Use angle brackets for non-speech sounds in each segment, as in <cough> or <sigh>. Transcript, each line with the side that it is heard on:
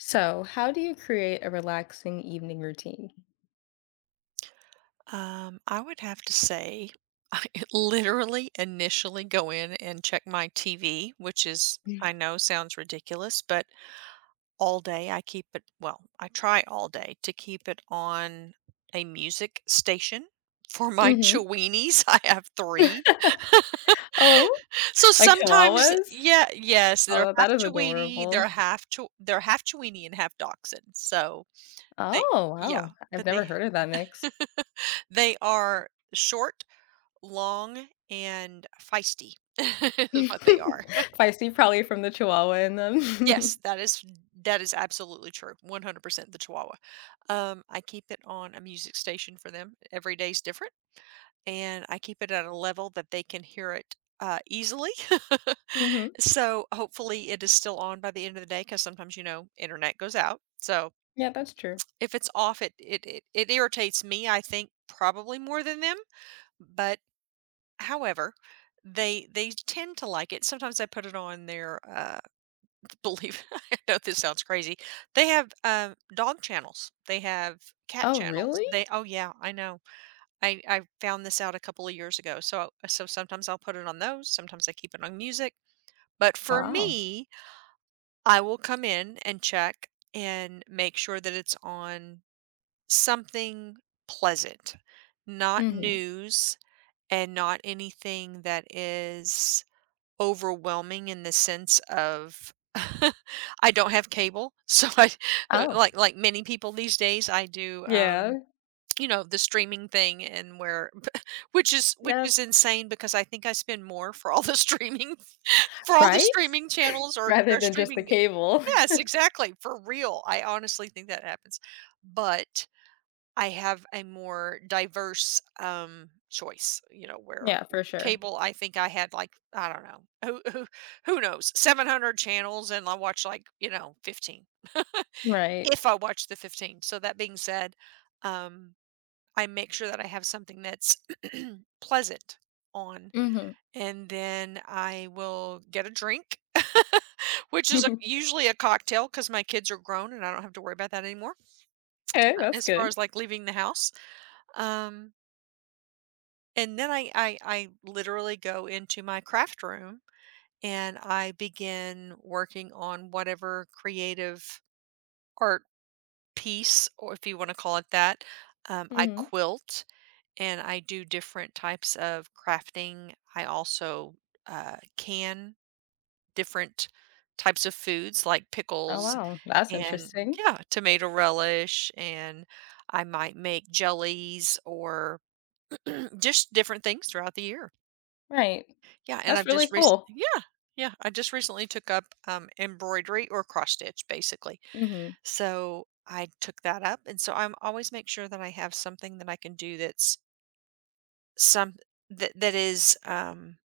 left: So, how do you create a relaxing evening routine?
right: I would have to say <laughs> I literally initially go in and check my TV, which, is
left: Mm.
right: I know, sounds ridiculous, but all day I keep it — well, I try all day to keep it on a music station for my
left: Hmm.
right: Cheweenies. <laughs> I have 3. <laughs>
left: <laughs> Oh,
right: So
left: like
right: sometimes,
left: chihuahuas?
right: yeah, yes, they're
left: Oh,
right: half
left: that is
right: Chewenie,
left: adorable.
right: they're half Chewenie and half Dachshund. So they
left: Oh,
right: yeah,
left: wow. I've
right: but they
left: never heard of that mix.
right: <laughs> they are short, long, and feisty <laughs> is what they
left: <laughs>
right: are.
left: Feisty, probably from the chihuahua in them.
right: Yes, that is absolutely true. 100% the Chihuahua. I keep it on a music station for them. Every day's different, and I keep it at a level that they can hear it, easily. <laughs>
left: <laughs> Hmm.
right: So hopefully it is still on by the end of the day because sometimes, internet goes out. So
left: Yeah, that's true.
right: if it's off, it irritates me. I think probably more than them, but... However, they tend to like it. Sometimes I put it on their, <laughs> believe, <laughs> I know this sounds crazy. They have dog channels. They have cat
left: Oh,
right: channels.
left: really?
right: They Oh yeah, I know. I found this out a couple of years ago. So sometimes I'll put it on those, sometimes I keep it on music. But for
left: Wow.
right: me, I will come in and check and make sure that it's on something pleasant, not
left: Hmm.
right: news and not anything that is overwhelming, in the sense of... <laughs> I don't have cable, so I <laughs>
left: Oh,
right: like many people these days, I do,
left: yeah.
right: you know, the streaming thing. And where <laughs> which is which
left: Yeah.
right: is insane because I think I spend more for all the <laughs> streaming, for all the
left: Right?
right: streaming channels, or
left: Rather
right: or
left: than just the
right: streaming...
left: cable. <laughs>
right: Yes, exactly, for real, I honestly think that happens, but I have a more diverse, choice. You know, where
left: Yeah,
right: w
left: for sure.
right: cable, I think I had, like, I don't know, who knows, 700 channels, and I watch, like, you know, 15. <laughs>
left: Right.
right: If I watch the 15. So, that being said, um, I make sure that I have something that's <clears throat> pleasant on,
left: Mhm.
right: and then I will get a drink, <laughs> which is a
left: <laughs>
right: usually a cocktail because my kids are grown, and I don't have to worry about that anymore,
left: Okay, that's
right: as far
left: good.
right: as, like, leaving the house. Um And then I literally go into my craft room and I begin working on whatever creative art piece, or if you want to call it that. I
left: Mhm.
right: quilt and I do different types of crafting. I also, can different types of foods like
left: Oh,
right: pickles
left: wow. That's
right: and,
left: interesting.
right: yeah, tomato relish, and I might make jellies or <clears throat> just different things throughout the year.
left: Right.
right: Yeah, and
left: That's
right: I've
left: really
right: just rec
left: cool.
right: yeah, yeah, I just recently took up, embroidery or cross stitch, basically.
left: Mhm.
right: So, I took that up, and so I'm always make sure that I have something that I can do that's some that is,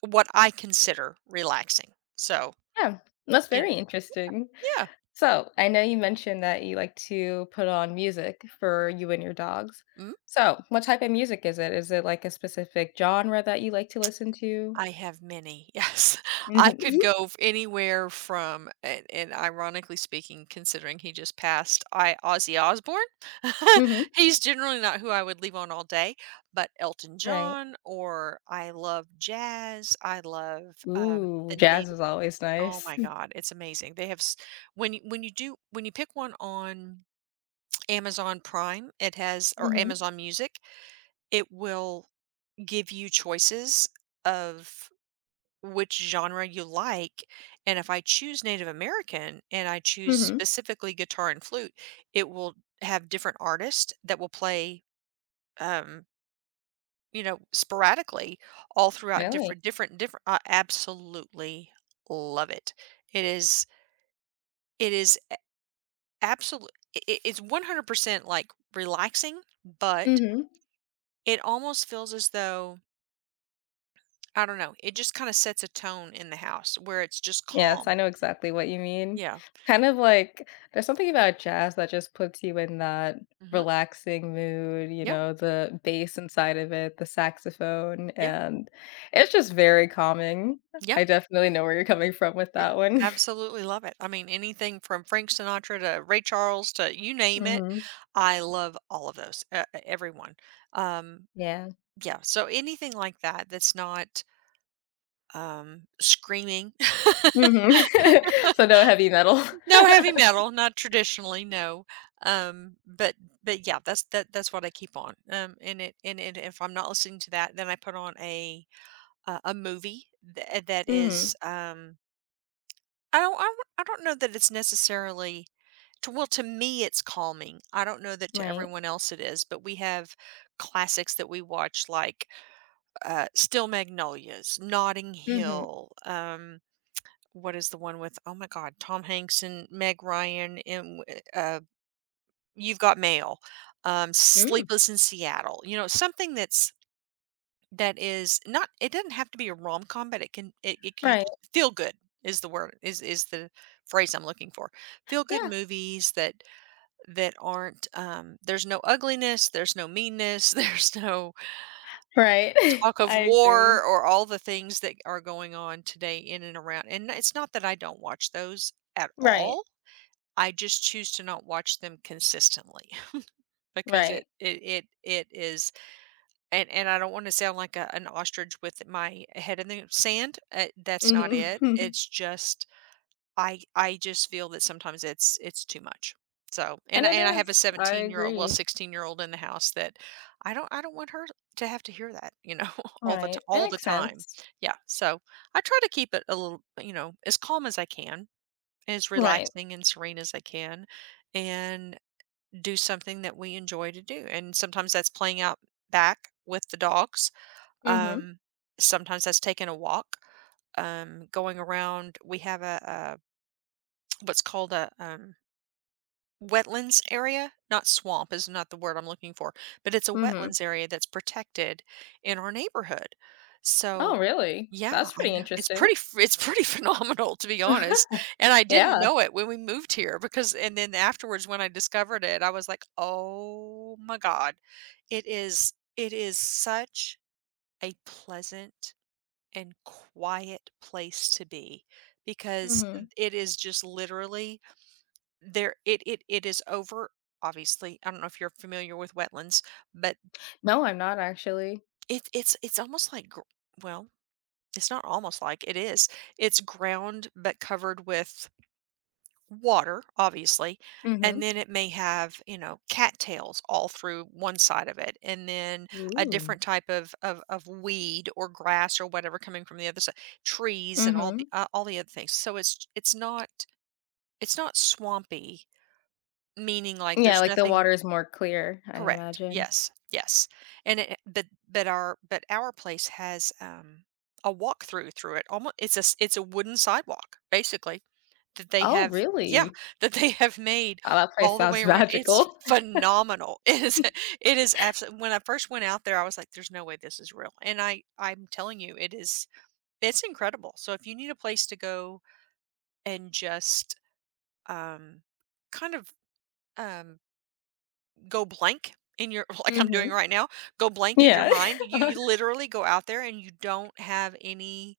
right: what I consider relaxing. So,
left: Yeah, that's
right: you know.
left: very interesting.
right: Yeah.
left: So, I know you mentioned that you like to put on music for you and your dogs.
right: Mhm.
left: So, what type of music is it? Is it like a specific genre that you like to listen to?
right: I have many, <laughs> yes. I
left: Mhm.
right: could
left: Mhm.
right: go f anywhere from... And ironically speaking, considering he just passed, I Ozzy Osbourne? <laughs>
left: <laughs>
right: He's generally not who I would leave on all day, but Elton
left: Right.
right: John, or I love jazz, I love,
left: Ooh,
right: the nat
left: jazz is always
right: oh
left: nice.
right: my
left: <laughs>
right: god, it's amazing. They have s when you do when you pick one on Amazon Prime, it has... or
left: Mhm.
right: Amazon Music, it will give you choices of which genre you like, and if I choose Native American and I choose
left: Mhm.
right: specifically guitar and flute, it will have different artists that will play, um, you know, sporadically all throughout...
left: Really?
right: different I absolutely love it. It is it is absolutely. It's 100% like relaxing, but
left: Mhm.
right: it almost feels as though, I don't know, it just kinda sets a tone in the house where it's just
left: Yes, I
right: calm.
left: know exactly what you mean.
right: Yeah.
left: Kind of like there's something about jazz that just puts you in that
right: Mhm.
left: relaxing mood,
right: Yeah.
left: the bass inside of it, the saxophone,
right: Yeah.
left: and it's just very calming.
right: Yeah.
left: I definitely know where you're coming from with
right: Yeah,
left: that one.
right: absolutely love it. I mean, anything from Frank Sinatra to Ray Charles to, you
left: <laughs>
right: name it,
left: Mhm.
right: I love all of those. Everyone. Um,
left: Yeah.
right: yeah. So anything like that that's not, screaming.
left: Mhm. <laughs> So no heavy metal. <laughs>
right: <laughs> No heavy metal, not traditionally. No. Um, but but yeah, that's that's what I keep on. And if I'm not listening to that, then I put on a movie that is.
left: Mhm.
right: I don't know that it's necessarily... To well, to me, it's calming. I don't know that to
left: Right.
right: everyone else it is, but we have classics that we watch, like, Still Magnolias, Notting
left: Mhm.
right: Hill, what is the one with, oh my god, Tom Hanks and Meg Ryan and w You've Got Mail,
left: Mm.
right: Sleepless in Seattle, you know, something that's, that is not it doesn't have to be a rom-com, but it can it it could
left: Right.
right: just feel good is the word, is the phrase I'm looking for. Feel good
left: Yeah.
right: movies that aren't, there's no ugliness, there's no meanness, <laughs> there's no
left: Right.
right: talk
left: <laughs>
right: of
left: I agree.
right: war or all the things that are going on today in and around. And it's not that I don't watch those at
left: Right.
right: all. I just choose to not watch them consistently. <laughs> Because it
left: Right.
right: it it, it is... and I don't want to sound like an ostrich with my head in the sand. That's
left: Mhm.
right: not it.
left: <laughs>
right: It's just, I just feel that sometimes it's too much. So,
left: And it
right: and I have a
left: is. I
right: 17-year-old — well,
left: agree.
right: 16-year-old — in the house that I don't want her to have to hear that, you know, <laughs>
left: Right. That
right: all the
left: makes
right: time.
left: sense.
right: Yeah. So, I try to keep it a little, you know, as calm as I can, as
left: Right.
right: relaxing and serene as I can, and do something that we enjoy to do. And sometimes that's playing out back with the dogs.
left: Mhm.
right: Um Sometimes that's taking a walk, going around. We have what's called a, wetlands area. Not... swamp is not the word I'm looking for, but it's a
left: Mhm.
right: wetlands area that's protected in our neighborhood.
left: Oh,
right: So,
left: really?
right: yeah,
left: That's
right: I
left: pretty
right: know
left: interesting.
right: it's pretty <laughs> phenomenal, to be honest. And
left: <laughs>
right: I didn't
left: Yeah.
right: know it when we moved here, because and then afterwards when I discovered it, I was like, "Oh my god. It is such a pleasant and quiet place to be because
left: Mhm.
right: it is just literally there, it is over... obviously, I don't know if you're familiar with wetlands, but
left: No, I'm not actually.
right: it's almost like gr well, it's not almost like, it is. It's ground, but covered with water, obviously, and
left: Mhm.
right: then it may have, you know, cattails all through one side of it, and then a
left: Ooh.
right: different type of weed or grass or whatever coming from the other side, trees and
left: Mhm.
right: all the other things. So it's not swampy, meaning, like,
left: Yeah,
right: there's
left: like, the
right: nothing...
left: water is more clear, I
right: Correct.
left: imagine.
right: Yes. Yes. And it, but our place has a walkthrough through it. Almost, it's a wooden sidewalk, basically, that they
left: Oh,
right: have yeah,
left: really?
right: <laughs> that they have made
left: Wow, that place
right: all the way
left: sounds
right: around. It's
left: magical.
right: phenomenal. <laughs> It is
left: <laughs>
right: absolutely. When I first went out there, I was like, "There's no way this is real," and I'm telling you, it is. It's incredible. So if you need a place to go and just um kind of, um go blank in your <laughs> like I'm doing
left: Mhm.
right: right now, go blank in your
left: Yeah.
right: mind. You
left: <laughs>
right: literally go out there and you don't have any...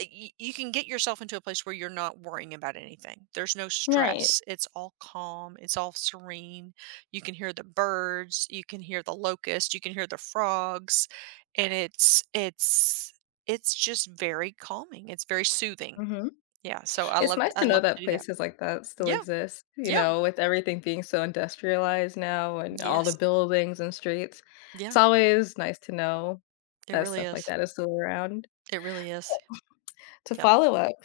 right: uh, you can get yourself into a place where you're not worrying about anything. There's no
left: Right.
right: stress. It's all calm. It's all serene. You can hear the birds, you can hear the locust, you can hear the frogs, and it's just very calming. It's very soothing.
left: Mhm.
right: Yeah, so
left: It's nice
right: I
left: to know
right: love to
left: that
right: do that.
left: places like that still
right: Yeah.
left: exist,
right: Yeah.
left: with everything being so industrialized now and all the
right: Yes.
left: buildings and streets. It's
right: Yeah.
left: always nice to know
right: It
left: that
right: really
left: stuff like
right: is.
left: that is still around.
right: It really is.
left: To
right: Yeah.
left: follow up,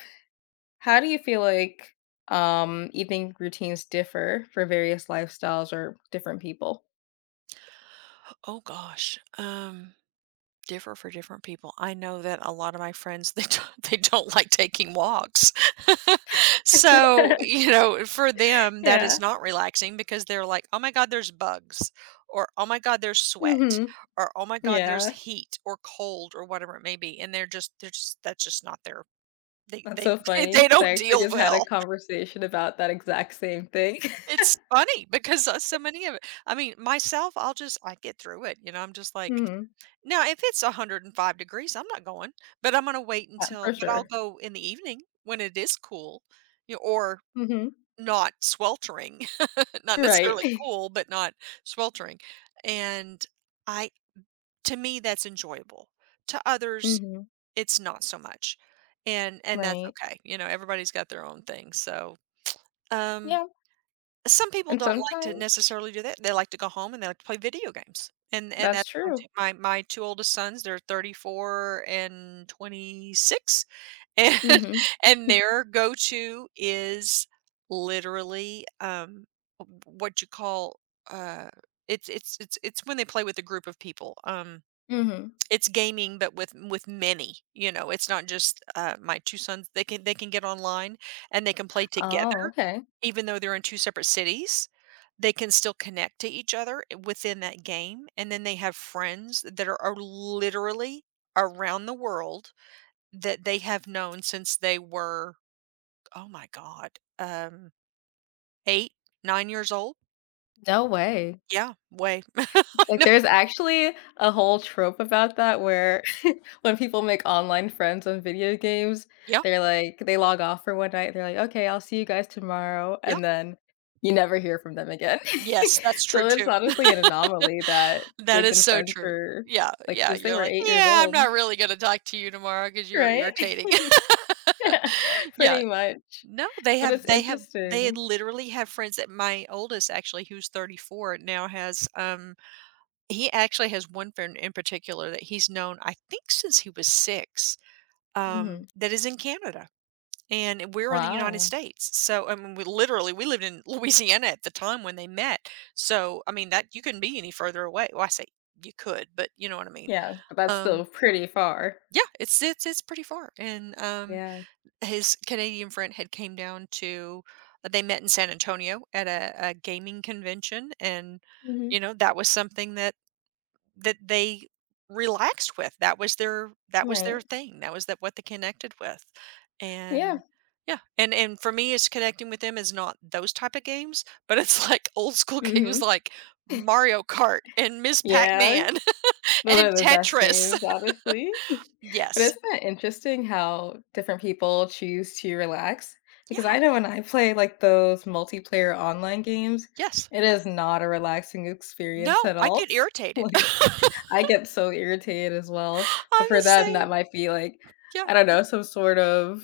left: how do you feel like, evening routines differ for various lifestyles or different people?
right: Oh gosh, differ for different people. I know that a lot of my friends, they don't, <laughs> they don't like taking walks. <laughs> So
left: <laughs>
right: you know, for them that is
left: Yeah.
right: not relaxing because they're like, "Oh my god, there's bugs," or "Oh my god, there's sweat,"
left: Mhm.
right: or "Oh my god, there's
left: Yeah.
right: heat or cold," or whatever it may be, and they're just that's just not their...
left: That's
right: they
left: so
right: <laughs>
left: funny
right: they
left: because I
right: don't
left: actually
right: deal
left: just had a
right: well.
left: conversation about that exact same thing. <laughs>
right: It's funny because, so many of it. I mean, myself, I get through it. You know, I'm just like...
left: Mhm.
right: Now, if it's 105 degrees, I'm not going, but I'm gonna wait
left: Yeah,
right: until
left: for
right: but I'll
left: sure.
right: go in the evening when it is cool, you know, or
left: Mhm.
right: not sweltering, <laughs> not
left: Right.
right: necessarily
left: <laughs>
right: cool, but not sweltering, and I to me, that's enjoyable. To others,
left: Mhm.
right: it's not so much, and that's
left: Right.
right: okay, you know, everybody's got their own thing, so, um
left: Yeah,
right: some people
left: and
right: don't like to
left: sometimes
right: necessarily do that. They like to go home and they like to play video games. And
left: that's
right: that's my
left: true.
right: two, my, my two oldest sons. They're 34 and 26, and <laughs>
left: Mhm.
right: and their go-to is literally what you call uh, it's when they play with a group of people.
left: Mhm.
right: It's gaming, but with many, you know, it's not just, my 2 sons, they can get online and they can play
left: Oh,
right: together,
left: okay.
right: even though they're in 2 separate cities, they can still connect to each other within that game, and then they have friends that are literally around the world that they have known since they were, oh my god, 8, 9 years old?
left: No way.
right: Yeah, way. <laughs> I
left: Like,
right: know.
left: there's actually a whole trope about that where <laughs> when people make online friends on video games,
right: Yeah,
left: they're like they log off for one night, they're like, "Okay, I'll see you guys tomorrow,"
right: yeah.
left: and then you never hear from them again. <laughs>
right: Yes, that's true
left: So it's
right: too.
left: honestly an anomaly that
right: That
left: they've
right: is
left: been
right: so
left: friends
right: true.
left: for,
right: Yeah,
left: like,
right: yeah,
left: since they
right: you're
left: were
right: like,
left: 8 years
right: "Yeah, I'm
left: old,
right: not really gonna talk to you tomorrow because 'cause you're
left: right?
right: irritating." <laughs>
left: <laughs>
right: Yeah.
left: Pretty much.
right: No,
left: But it's
right: they
left: interesting.
right: literally have friends that my oldest actually, who's 34 now has, he actually has one friend in particular that he's known, I think since he was 6,
left: Mhm.
right: that is in Canada, and we're in the United
left: Wow.
right: States. So, I mean, we lived in <laughs> Louisiana at the time when they met. So, I mean, that you couldn't be any further away. Well, I say you could, but you know what I mean.
left: Yeah, but that's
right: Um,
left: still pretty far.
right: yeah, it's it's pretty far, and
left: Yeah.
right: his Canadian friend had came down to. They met in San Antonio at a gaming convention, and
left: Mhm.
right: you know that was something that they relaxed with. That was their
left: Right.
right: thing. That was that what they connected with,
left: Yeah.
right: and yeah, and for me, it's connecting with them is not those type of games, but it's <laughs> like old school games
left: Mhm.
right: like Mario Kart and Ms. Pac
left: Yeah,
right: Man <laughs>
left: those are
right: and
left: the best
right: Tetris.
left: games,
right: <laughs>
left: honestly. <laughs> But
right: Yes.
left: isn't that interesting how different people choose to relax? Because
right: Yeah.
left: I know when I play, like, those multiplayer online games,
right: Yes.
left: it is not a relaxing experience
right: No,
left: at
right: I
left: all.
right: get
left: <laughs>
right: irritated. <laughs>
left: Like, I get so irritated as well, but
right: I'm
left: for
right: the
left: them, that
right: same.
left: might be like,
right: Yeah,
left: I don't
right: uh,
left: know, some sort of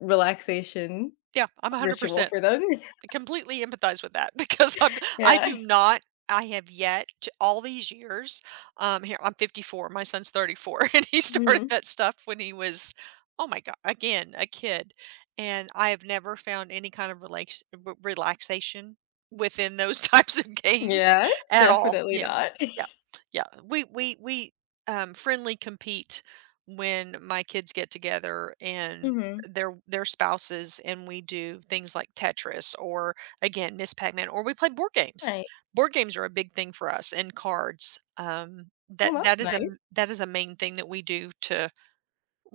left: relaxation
right: yeah, I'm
left: ritual
right: 100%.
left: for them. <laughs>
right: Completely empathize with that <laughs> because I
left: Yeah.
right: do not, I have yet to all these years, here, I'm 54, my son's 34, <laughs> and he started
left: Mhm.
right: that stuff when he was, oh my god, again, a kid, and I have never found any kind of relaxation within those <laughs> types of games
left: Yeah,
right: at all.
left: definitely
right: Yeah,
left: not. <laughs>
right: yeah, yeah. We friendly compete when my kids get together and
left: Mhm.
right: their spouses and we do things like Tetris or again Miss Pac-Man or we play board games.
left: Right.
right: Board games are a big thing for us and cards.
left: Well, that's nice.
right: That is a main thing that we do to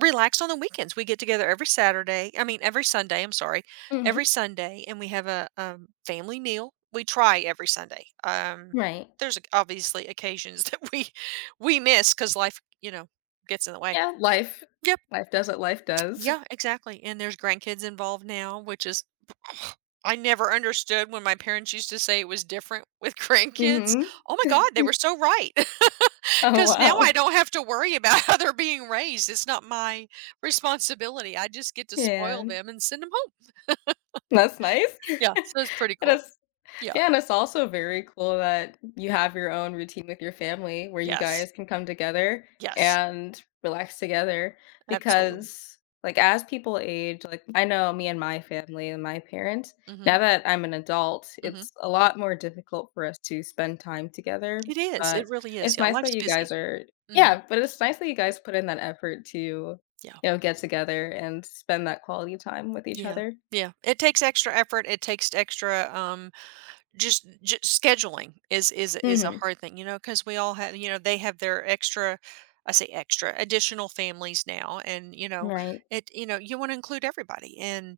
right: relax on the weekends. We get together every Saturday. I mean every Sunday. I'm sorry, every
left: Mhm.
right: Sunday, and we have a family meal. We try every Sunday.
left: Right.
right: There's obviously occasions <laughs> that we miss because life gets in the way.
left: Yeah, life
right: Yeah,
left: life does what life does.
right: yeah, exactly, and there's grandkids involved now, which is <sighs> I never understood when my parents used to say it was different with <laughs> grandkids.
left: Mhm.
right: Oh my god, they were
left: <laughs>
right: so right <laughs> because
left: Oh,
right: now I
left: wow.
right: don't have to worry about how they're being raised, it's not my responsibility, I just get to spoil
left: Yeah,
right: them and send them home.
left: that's nice.
right: Yeah, so it's pretty
left: <laughs>
right: cool.
left: That's
right: Yeah.
left: Yeah, and it's also very cool that you have your own routine with your family where you
right: Yes.
left: guys can come together
right: Yes.
left: and relax together
right: Absolutely.
left: because like as people age, like I know me and my family and my parents,
right: Mhm.
left: now that I'm an adult,
right: Mhm.
left: it's a lot more difficult for us to spend time together,
right: It is,
left: but
right: it really is,
left: it's
right: yeah,
left: nice that
right: life's
left: you guys
right: busy.
left: are
right: Mhm.
left: yeah, but it's nice that you guys put in that effort to,
right: Yeah.
left: get together and spend that quality time with each
right: Yeah.
left: other.
right: Yeah. It takes extra effort, it takes extra, just scheduling is a
left: Mhm.
right: hard thing, you know, because we all have, they have their extra I say extra, additional families now, and, you know,
left: Right.
right: you wanna include everybody, and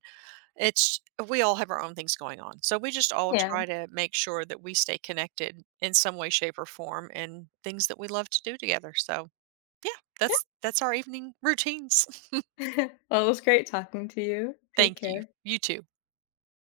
right: it's we all have our own things going on. So, we just all
left: Yeah.
right: try to make sure that we stay connected in some way, shape, or form and things that we love to do together. So, yeah, that's our evening routines. <laughs>
left: <laughs> Well, it was great talking to you. Take
right: Thank you.
left: care.
right: You too.